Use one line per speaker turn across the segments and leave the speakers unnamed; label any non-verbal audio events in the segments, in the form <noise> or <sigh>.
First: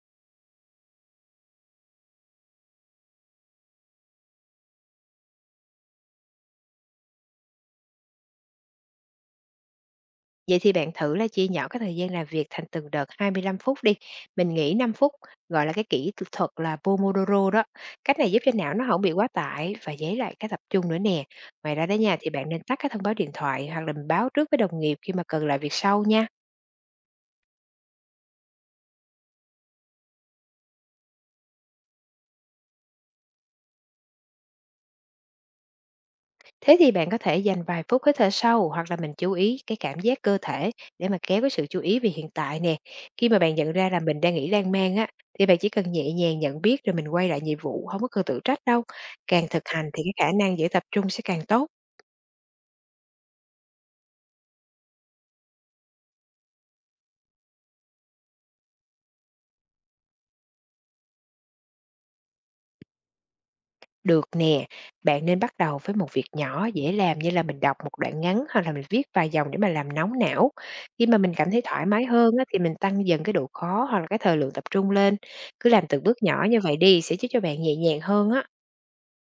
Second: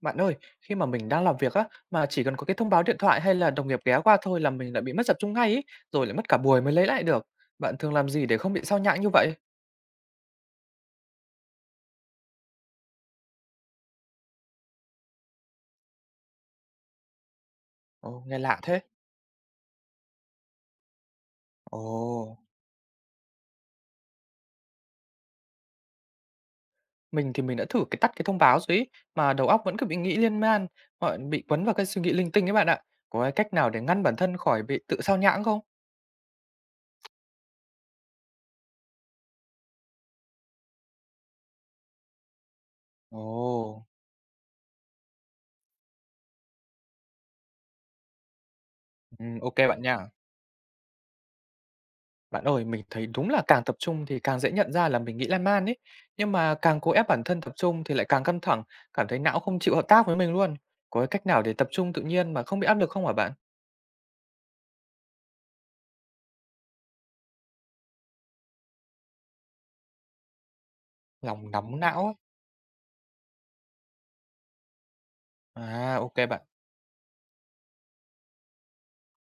Bạn ơi, khi mà mình đang làm việc á, mà chỉ cần có cái thông báo điện thoại hay là đồng nghiệp ghé qua thôi là mình lại bị mất tập trung ngay ý, rồi lại mất cả buổi mới lấy lại được. Bạn thường làm gì để không bị sao nhãng như vậy?
Vậy thì bạn thử là chia nhỏ cái thời gian làm việc thành từng đợt 25 phút đi, mình nghỉ 5 phút, gọi là cái kỹ thuật thuật là Pomodoro đó. Cách
Ồ,
này giúp
nghe
cho
lạ
não
thế.
nó không bị quá tải và lấy lại cái tập trung nữa nè. Ngoài ra đó nha, thì
Ồ,
bạn nên tắt cái thông báo điện thoại hoặc là mình báo trước với đồng nghiệp khi mà cần làm việc sau nha.
mình thì mình đã thử tắt cái thông báo rồi ý, mà đầu óc vẫn cứ bị nghĩ liên man, gọi bị quấn vào cái suy nghĩ linh tinh ấy bạn ạ. Có cái cách nào để ngăn bản thân khỏi bị tự sao nhãng không?
Thế thì bạn có thể dành vài phút hít thở sâu hoặc là mình chú ý cái cảm giác cơ thể để mà kéo cái sự chú ý về hiện tại nè. Khi mà bạn nhận
Ồ,
ra là mình đang nghĩ lan man á, thì bạn chỉ cần nhẹ nhàng nhận biết rồi mình quay lại nhiệm vụ, không có cần tự trách đâu.
ừ,
Càng
ok
thực
bạn
hành
nha.
thì cái khả năng giữ tập trung sẽ càng tốt.
Bạn ơi, mình thấy đúng là càng tập trung thì càng dễ nhận ra là mình nghĩ lan man ấy. Nhưng mà càng cố ép bản thân tập trung thì lại càng căng thẳng, cảm thấy não không chịu hợp tác với mình luôn. Có cái cách nào để tập trung tự nhiên mà không bị áp lực không hả bạn?
Được nè, bạn nên bắt đầu với một việc nhỏ dễ làm như là mình đọc một đoạn ngắn hoặc là mình viết vài dòng để mà làm nóng não. Khi mà mình cảm
Lòng
thấy
nóng
thoải mái
não ấy.
hơn á, thì mình tăng dần cái độ khó hoặc là cái thời lượng tập trung lên. Cứ làm
À,
từng bước
ok bạn.
nhỏ như vậy đi sẽ giúp cho bạn nhẹ nhàng hơn á.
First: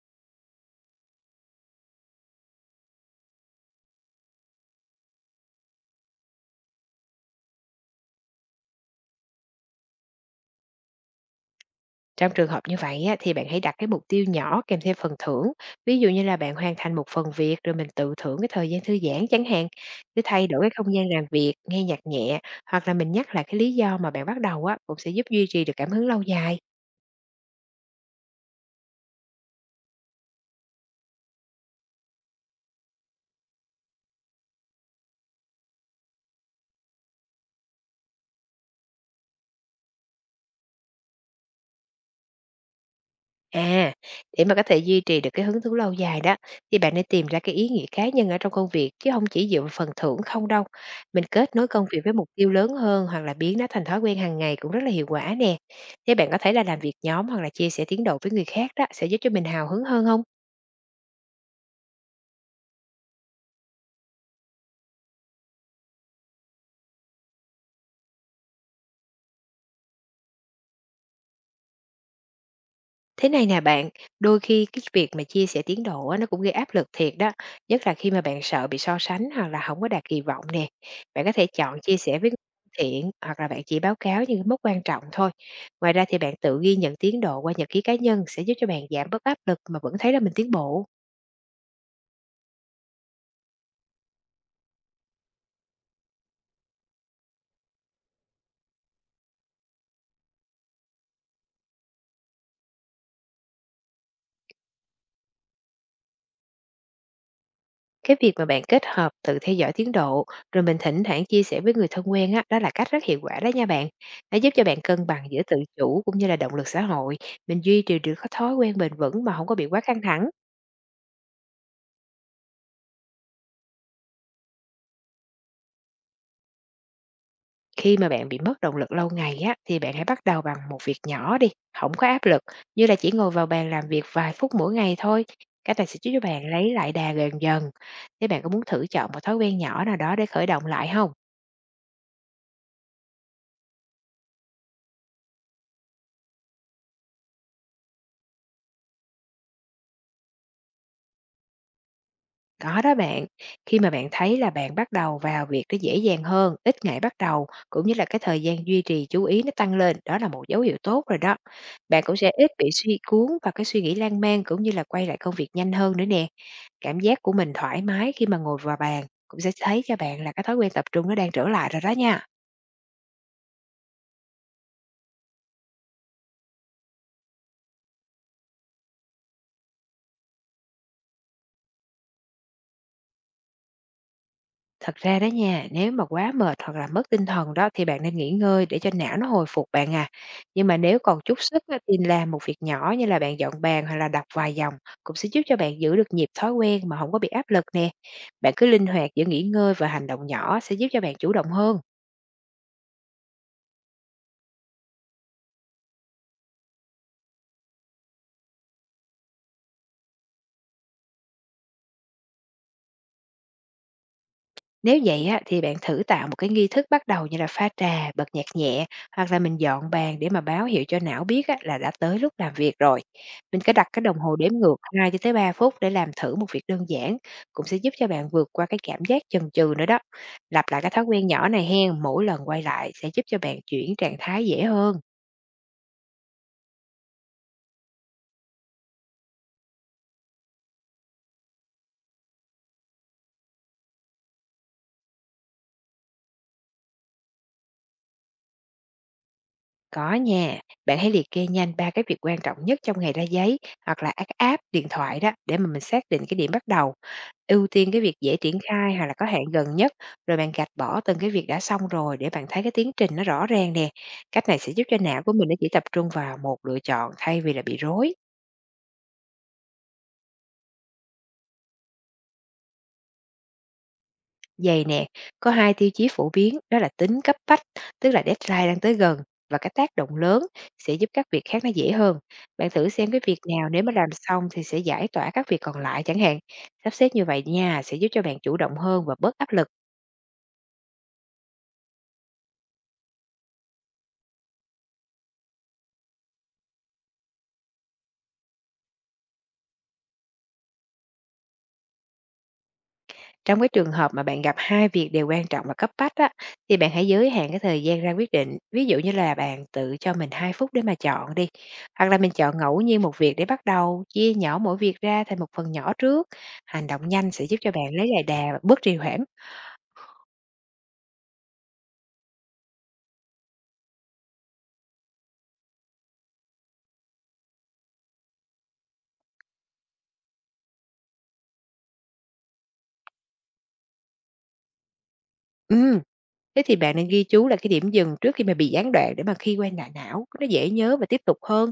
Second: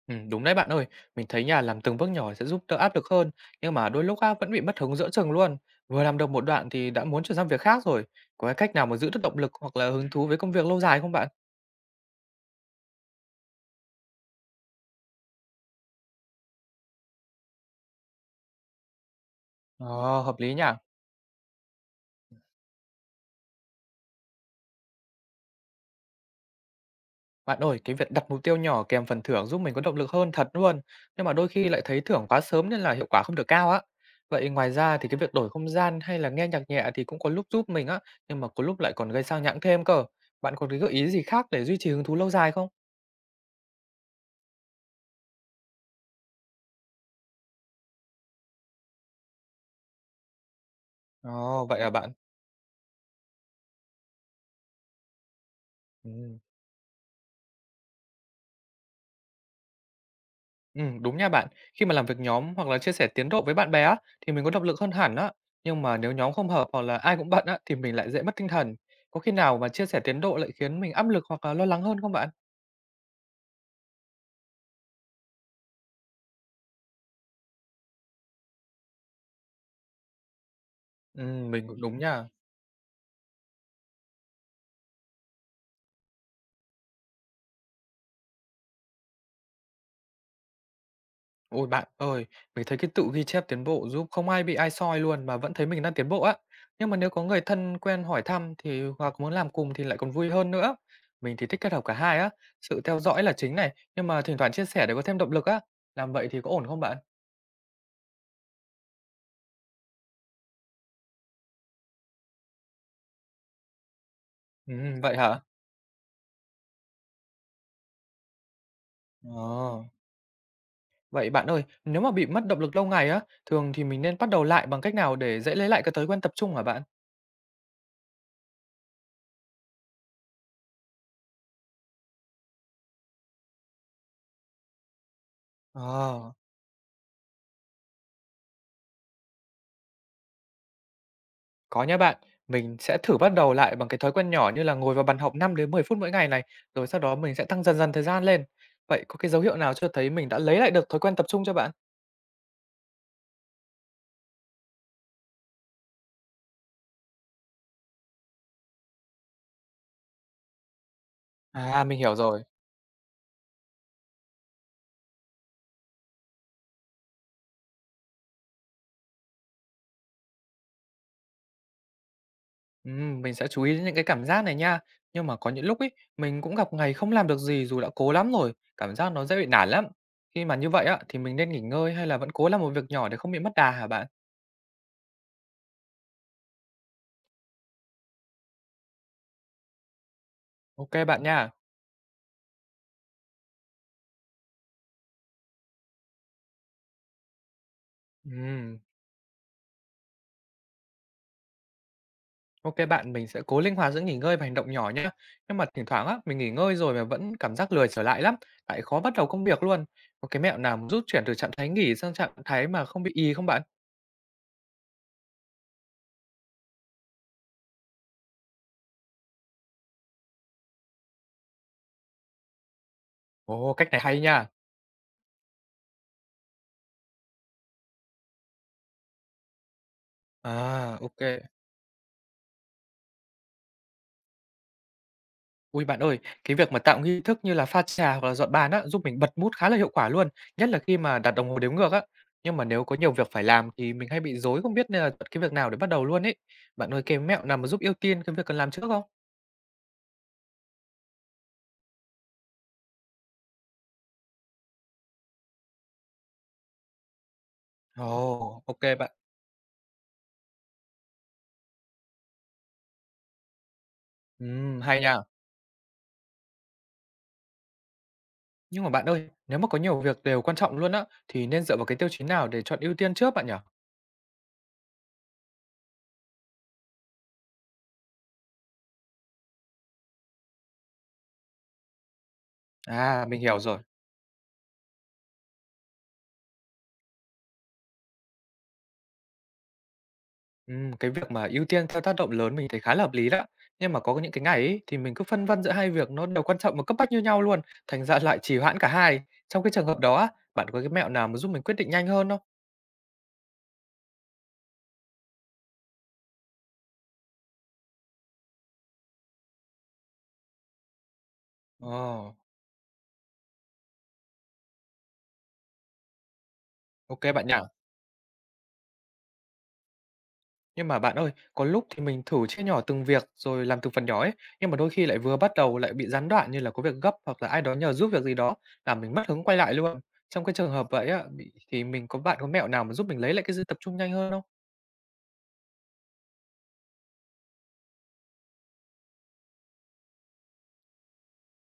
Ừ, đúng đấy bạn ơi, mình thấy nhà làm từng bước nhỏ sẽ giúp đỡ áp lực hơn, nhưng mà đôi lúc á, vẫn bị mất hứng giữa chừng luôn. Vừa làm được một đoạn thì đã muốn chuyển sang việc khác rồi. Có cái cách nào mà giữ được động lực hoặc là hứng thú với công việc lâu dài không bạn?
Trong trường hợp như vậy á, thì bạn hãy đặt cái mục tiêu nhỏ kèm theo phần thưởng. Ví dụ như là bạn hoàn thành một phần việc rồi mình tự thưởng cái thời gian thư giãn chẳng hạn. Cứ
Ờ, hợp
thay
lý
đổi
nhỉ?
cái không gian làm việc, nghe nhạc nhẹ hoặc là mình nhắc lại cái lý do mà bạn bắt đầu á cũng sẽ giúp duy trì được cảm hứng lâu dài.
Bạn ơi, cái việc đặt mục tiêu nhỏ kèm phần thưởng giúp mình có động lực hơn thật luôn, nhưng mà đôi khi lại thấy thưởng quá sớm nên là hiệu quả không được cao á. Vậy ngoài ra thì cái việc đổi không gian hay là nghe nhạc nhẹ thì cũng có lúc giúp mình á, nhưng mà có lúc lại còn gây sao nhãng thêm cơ. Bạn còn cái gợi ý gì khác để duy trì hứng thú lâu dài không?
À, để mà có thể duy trì được cái hứng thú lâu dài đó, thì bạn nên tìm ra cái ý nghĩa cá nhân ở trong công việc chứ không chỉ dựa vào phần thưởng không đâu. Mình kết
Ồ,
nối
vậy
công
à
việc
bạn.
với mục tiêu lớn hơn hoặc là biến nó thành thói quen hàng ngày cũng rất là hiệu quả nè. Thế bạn có
Ừ,
thấy là làm việc nhóm hoặc là chia sẻ tiến độ với người khác đó sẽ giúp cho mình hào hứng hơn không?
ừ, đúng nha bạn. Khi mà làm việc nhóm hoặc là chia sẻ tiến độ với bạn bè á, thì mình có động lực hơn hẳn á. Nhưng mà nếu nhóm không hợp hoặc là ai cũng bận á, thì mình lại dễ mất tinh thần. Có khi nào mà chia sẻ tiến độ lại khiến mình áp lực hoặc là lo lắng hơn không bạn?
Thế này nè bạn, đôi khi cái việc mà chia sẻ tiến độ á, nó cũng gây áp lực thiệt đó, nhất là khi mà bạn sợ bị so sánh hoặc là không có đạt kỳ vọng nè. Bạn có thể
Mình
chọn
cũng
chia
đúng
sẻ
nha.
với người thân thiện hoặc là bạn chỉ báo cáo những cái mốc quan trọng thôi. Ngoài ra thì bạn tự ghi nhận tiến độ qua nhật ký cá nhân sẽ giúp cho bạn giảm bớt áp lực mà vẫn thấy là mình tiến bộ.
Ôi, bạn ơi, mình thấy cái tự ghi chép tiến bộ giúp không ai bị ai soi luôn mà vẫn thấy mình đang tiến bộ á. Nhưng mà nếu có người thân quen hỏi thăm thì hoặc muốn làm cùng thì lại còn vui hơn nữa. Mình thì thích kết hợp cả hai á, sự theo dõi là chính này, nhưng mà thỉnh thoảng chia sẻ để có thêm động lực á. Làm vậy thì có ổn không bạn?
Cái việc mà bạn kết hợp tự theo dõi tiến độ, rồi mình thỉnh thoảng chia sẻ với người thân quen á, đó là cách rất hiệu quả đó nha bạn. Nó giúp cho bạn cân
Vậy
bằng giữa
hả?
tự chủ cũng như là động lực xã hội. Mình duy trì được cái thói quen bền vững mà không có bị quá
Ồ,
căng thẳng.
vậy bạn ơi, nếu mà bị mất động lực lâu ngày á, thường thì mình nên bắt đầu lại bằng cách nào để dễ lấy lại cái thói quen tập trung hả bạn?
Khi mà bạn bị mất động lực lâu ngày á, thì bạn hãy bắt đầu bằng một việc nhỏ đi, không có áp lực, như là chỉ ngồi vào bàn làm việc vài phút mỗi ngày thôi. Cách này sẽ giúp cho
Ờ.
bạn lấy lại đà gần dần. Thế bạn có muốn thử chọn một thói quen nhỏ nào đó để khởi động lại không?
Có nha bạn, mình sẽ thử bắt đầu lại bằng cái thói quen nhỏ như là ngồi vào bàn học 5 đến 10 phút mỗi ngày này, rồi sau đó mình sẽ tăng dần dần thời gian lên. Vậy có cái dấu hiệu nào cho thấy mình đã lấy lại được thói quen tập trung cho bạn?
Có đó bạn, khi mà bạn thấy là bạn bắt đầu vào việc nó dễ dàng hơn, ít ngại bắt đầu, cũng như là cái thời gian duy trì chú ý nó tăng lên, đó là một dấu hiệu tốt rồi đó.
À, mình
Bạn cũng
hiểu
sẽ
rồi.
ít bị suy cuốn và cái suy nghĩ lan man cũng như là quay lại công việc nhanh hơn nữa nè. Cảm giác của mình thoải mái khi mà ngồi vào bàn cũng sẽ thấy cho bạn là cái thói quen tập trung nó đang trở lại rồi đó nha.
Mình sẽ chú ý đến những cái cảm giác này nha. Nhưng mà có những lúc ấy, mình cũng gặp ngày không làm được gì dù đã cố lắm rồi, cảm giác nó dễ bị nản lắm. Khi mà như vậy á, thì mình nên nghỉ ngơi hay là vẫn cố làm một việc nhỏ để không bị mất đà hả bạn?
Thật ra đó nha, nếu mà quá mệt hoặc là mất tinh thần đó thì bạn nên nghỉ ngơi để cho não nó hồi phục bạn à. Nhưng mà
Ok
nếu còn
bạn
chút
nha.
sức á, thì làm một việc nhỏ như là bạn dọn bàn hoặc là đọc vài dòng cũng sẽ giúp cho bạn giữ được nhịp thói quen mà không có bị áp lực nè. Bạn cứ
Ừm.
linh hoạt giữa nghỉ ngơi và hành động nhỏ sẽ giúp cho bạn chủ động hơn.
Ok bạn, mình sẽ cố linh hoạt giữa nghỉ ngơi và hành động nhỏ nhé. Nhưng mà thỉnh thoảng á, mình nghỉ ngơi rồi mà vẫn cảm giác lười trở lại lắm, lại khó bắt đầu công việc luôn. Có cái mẹo nào giúp chuyển từ trạng thái nghỉ sang trạng thái mà không bị ì không bạn?
Nếu vậy á, thì bạn thử tạo một cái nghi thức bắt đầu như là pha trà, bật nhạc nhẹ hoặc là mình dọn bàn để mà báo hiệu cho não biết á, là đã tới lúc làm việc rồi. Mình cứ
Ồ,
đặt
cách
cái
này
đồng
hay
hồ
nha.
đếm ngược 2 cho tới 3 phút để làm thử một việc đơn giản cũng sẽ giúp cho bạn vượt qua cái cảm giác chần chừ nữa đó. Lặp lại cái
À,
thói quen
ok.
nhỏ này hen, mỗi lần quay lại sẽ giúp cho bạn chuyển trạng thái dễ hơn.
Ui bạn ơi, cái việc mà tạo nghi thức như là pha trà hoặc là dọn bàn á, giúp mình bật mút khá là hiệu quả luôn, nhất là khi mà đặt đồng hồ đếm ngược á. Nhưng mà nếu có nhiều việc phải làm thì mình hay bị rối không biết nên là chọn cái việc nào để bắt đầu luôn ấy. Bạn ơi, cái mẹo nào mà giúp ưu tiên cái việc cần làm trước không?
Có nha, bạn hãy liệt kê nhanh ba cái việc quan trọng nhất trong ngày ra giấy hoặc là các app, điện thoại đó để mà mình xác định cái điểm bắt đầu. Ưu tiên cái việc dễ triển
Ồ, ok
khai hoặc
bạn.
là có hạn gần nhất, rồi bạn gạch bỏ từng cái việc đã xong rồi để bạn thấy cái tiến trình nó rõ ràng nè. Cách này sẽ giúp cho
Hay nha.
não của mình nó chỉ tập trung vào một lựa chọn thay vì là bị rối.
Nhưng mà bạn ơi, nếu mà có nhiều việc đều quan trọng luôn á, thì nên dựa vào cái tiêu chí nào để chọn ưu tiên trước bạn nhỉ?
Vầy nè, có 2 tiêu chí phổ biến đó là tính cấp bách, tức là deadline đang tới gần và cái tác động lớn sẽ giúp các việc khác nó dễ hơn. Bạn thử xem cái
À,
việc
mình hiểu
nào
rồi.
nếu mà làm xong thì sẽ giải tỏa các việc còn lại chẳng hạn. Sắp xếp như vậy nha, sẽ giúp cho bạn chủ động hơn và bớt áp lực.
Cái việc mà ưu tiên theo tác động lớn mình thấy khá là hợp lý đó. Nhưng mà có những cái ngày ấy, thì mình cứ phân vân giữa hai việc nó đều quan trọng và cấp bách như nhau luôn, thành ra <laughs> lại trì hoãn cả hai. Trong cái trường hợp đó á, bạn có cái mẹo nào mà giúp mình quyết định nhanh hơn không?
Trong cái trường hợp mà bạn gặp hai việc đều quan trọng và cấp bách á, thì bạn hãy giới hạn cái thời gian ra quyết định. Ví dụ như là bạn tự cho mình 2 phút để mà chọn đi.
Ồ,
Hoặc là mình chọn ngẫu nhiên một việc để bắt đầu, chia nhỏ mỗi việc ra thành một phần nhỏ trước. Hành động
ok
nhanh sẽ
bạn nhỉ.
giúp cho bạn lấy lại đà và bớt trì hoãn.
Nhưng mà bạn ơi, có lúc thì mình thử chia nhỏ từng việc rồi làm từng phần nhỏ ấy, nhưng mà đôi khi lại vừa bắt đầu lại bị gián đoạn như là có việc gấp hoặc là ai đó nhờ giúp việc gì đó làm mình mất hứng quay lại luôn. Trong cái trường hợp vậy á, thì mình bạn có mẹo nào mà giúp mình lấy lại cái sự tập trung nhanh hơn không?
Ừm, thế thì bạn nên ghi chú là cái điểm dừng trước khi mà bị gián đoạn để mà khi quay lại não, nó dễ nhớ và tiếp tục hơn.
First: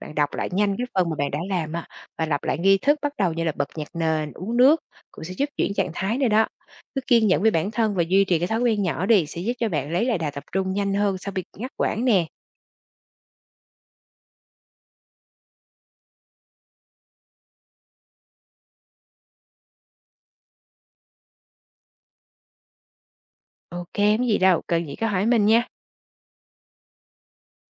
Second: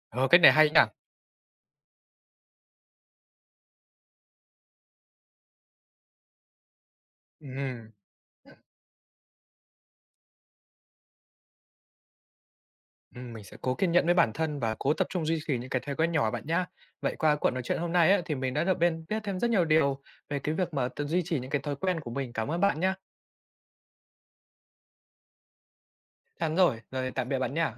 Bạn
Ờ,
đọc
cách
lại
này hay
nhanh
nhỉ?
cái phần mà bạn đã làm á, và lặp lại nghi thức bắt đầu như là bật nhạc nền, uống nước cũng sẽ giúp chuyển trạng thái nữa đó. Cứ kiên nhẫn với bản
Ừm,
thân và duy trì cái thói quen nhỏ đi sẽ giúp cho bạn lấy lại đà tập trung nhanh hơn sau bị ngắt quãng nè.
ừm, mình sẽ cố kiên nhẫn với bản thân và cố tập trung duy trì những cái thói quen nhỏ bạn nhá. Vậy qua cuộc nói chuyện hôm nay á, thì mình đã được bên biết thêm rất nhiều điều về cái việc mà tự duy trì những cái thói quen của mình. Cảm ơn bạn nhá.
Ok, không gì đâu, cần gì cứ hỏi mình nha.
Chắn rồi, rồi tạm biệt bạn nhá.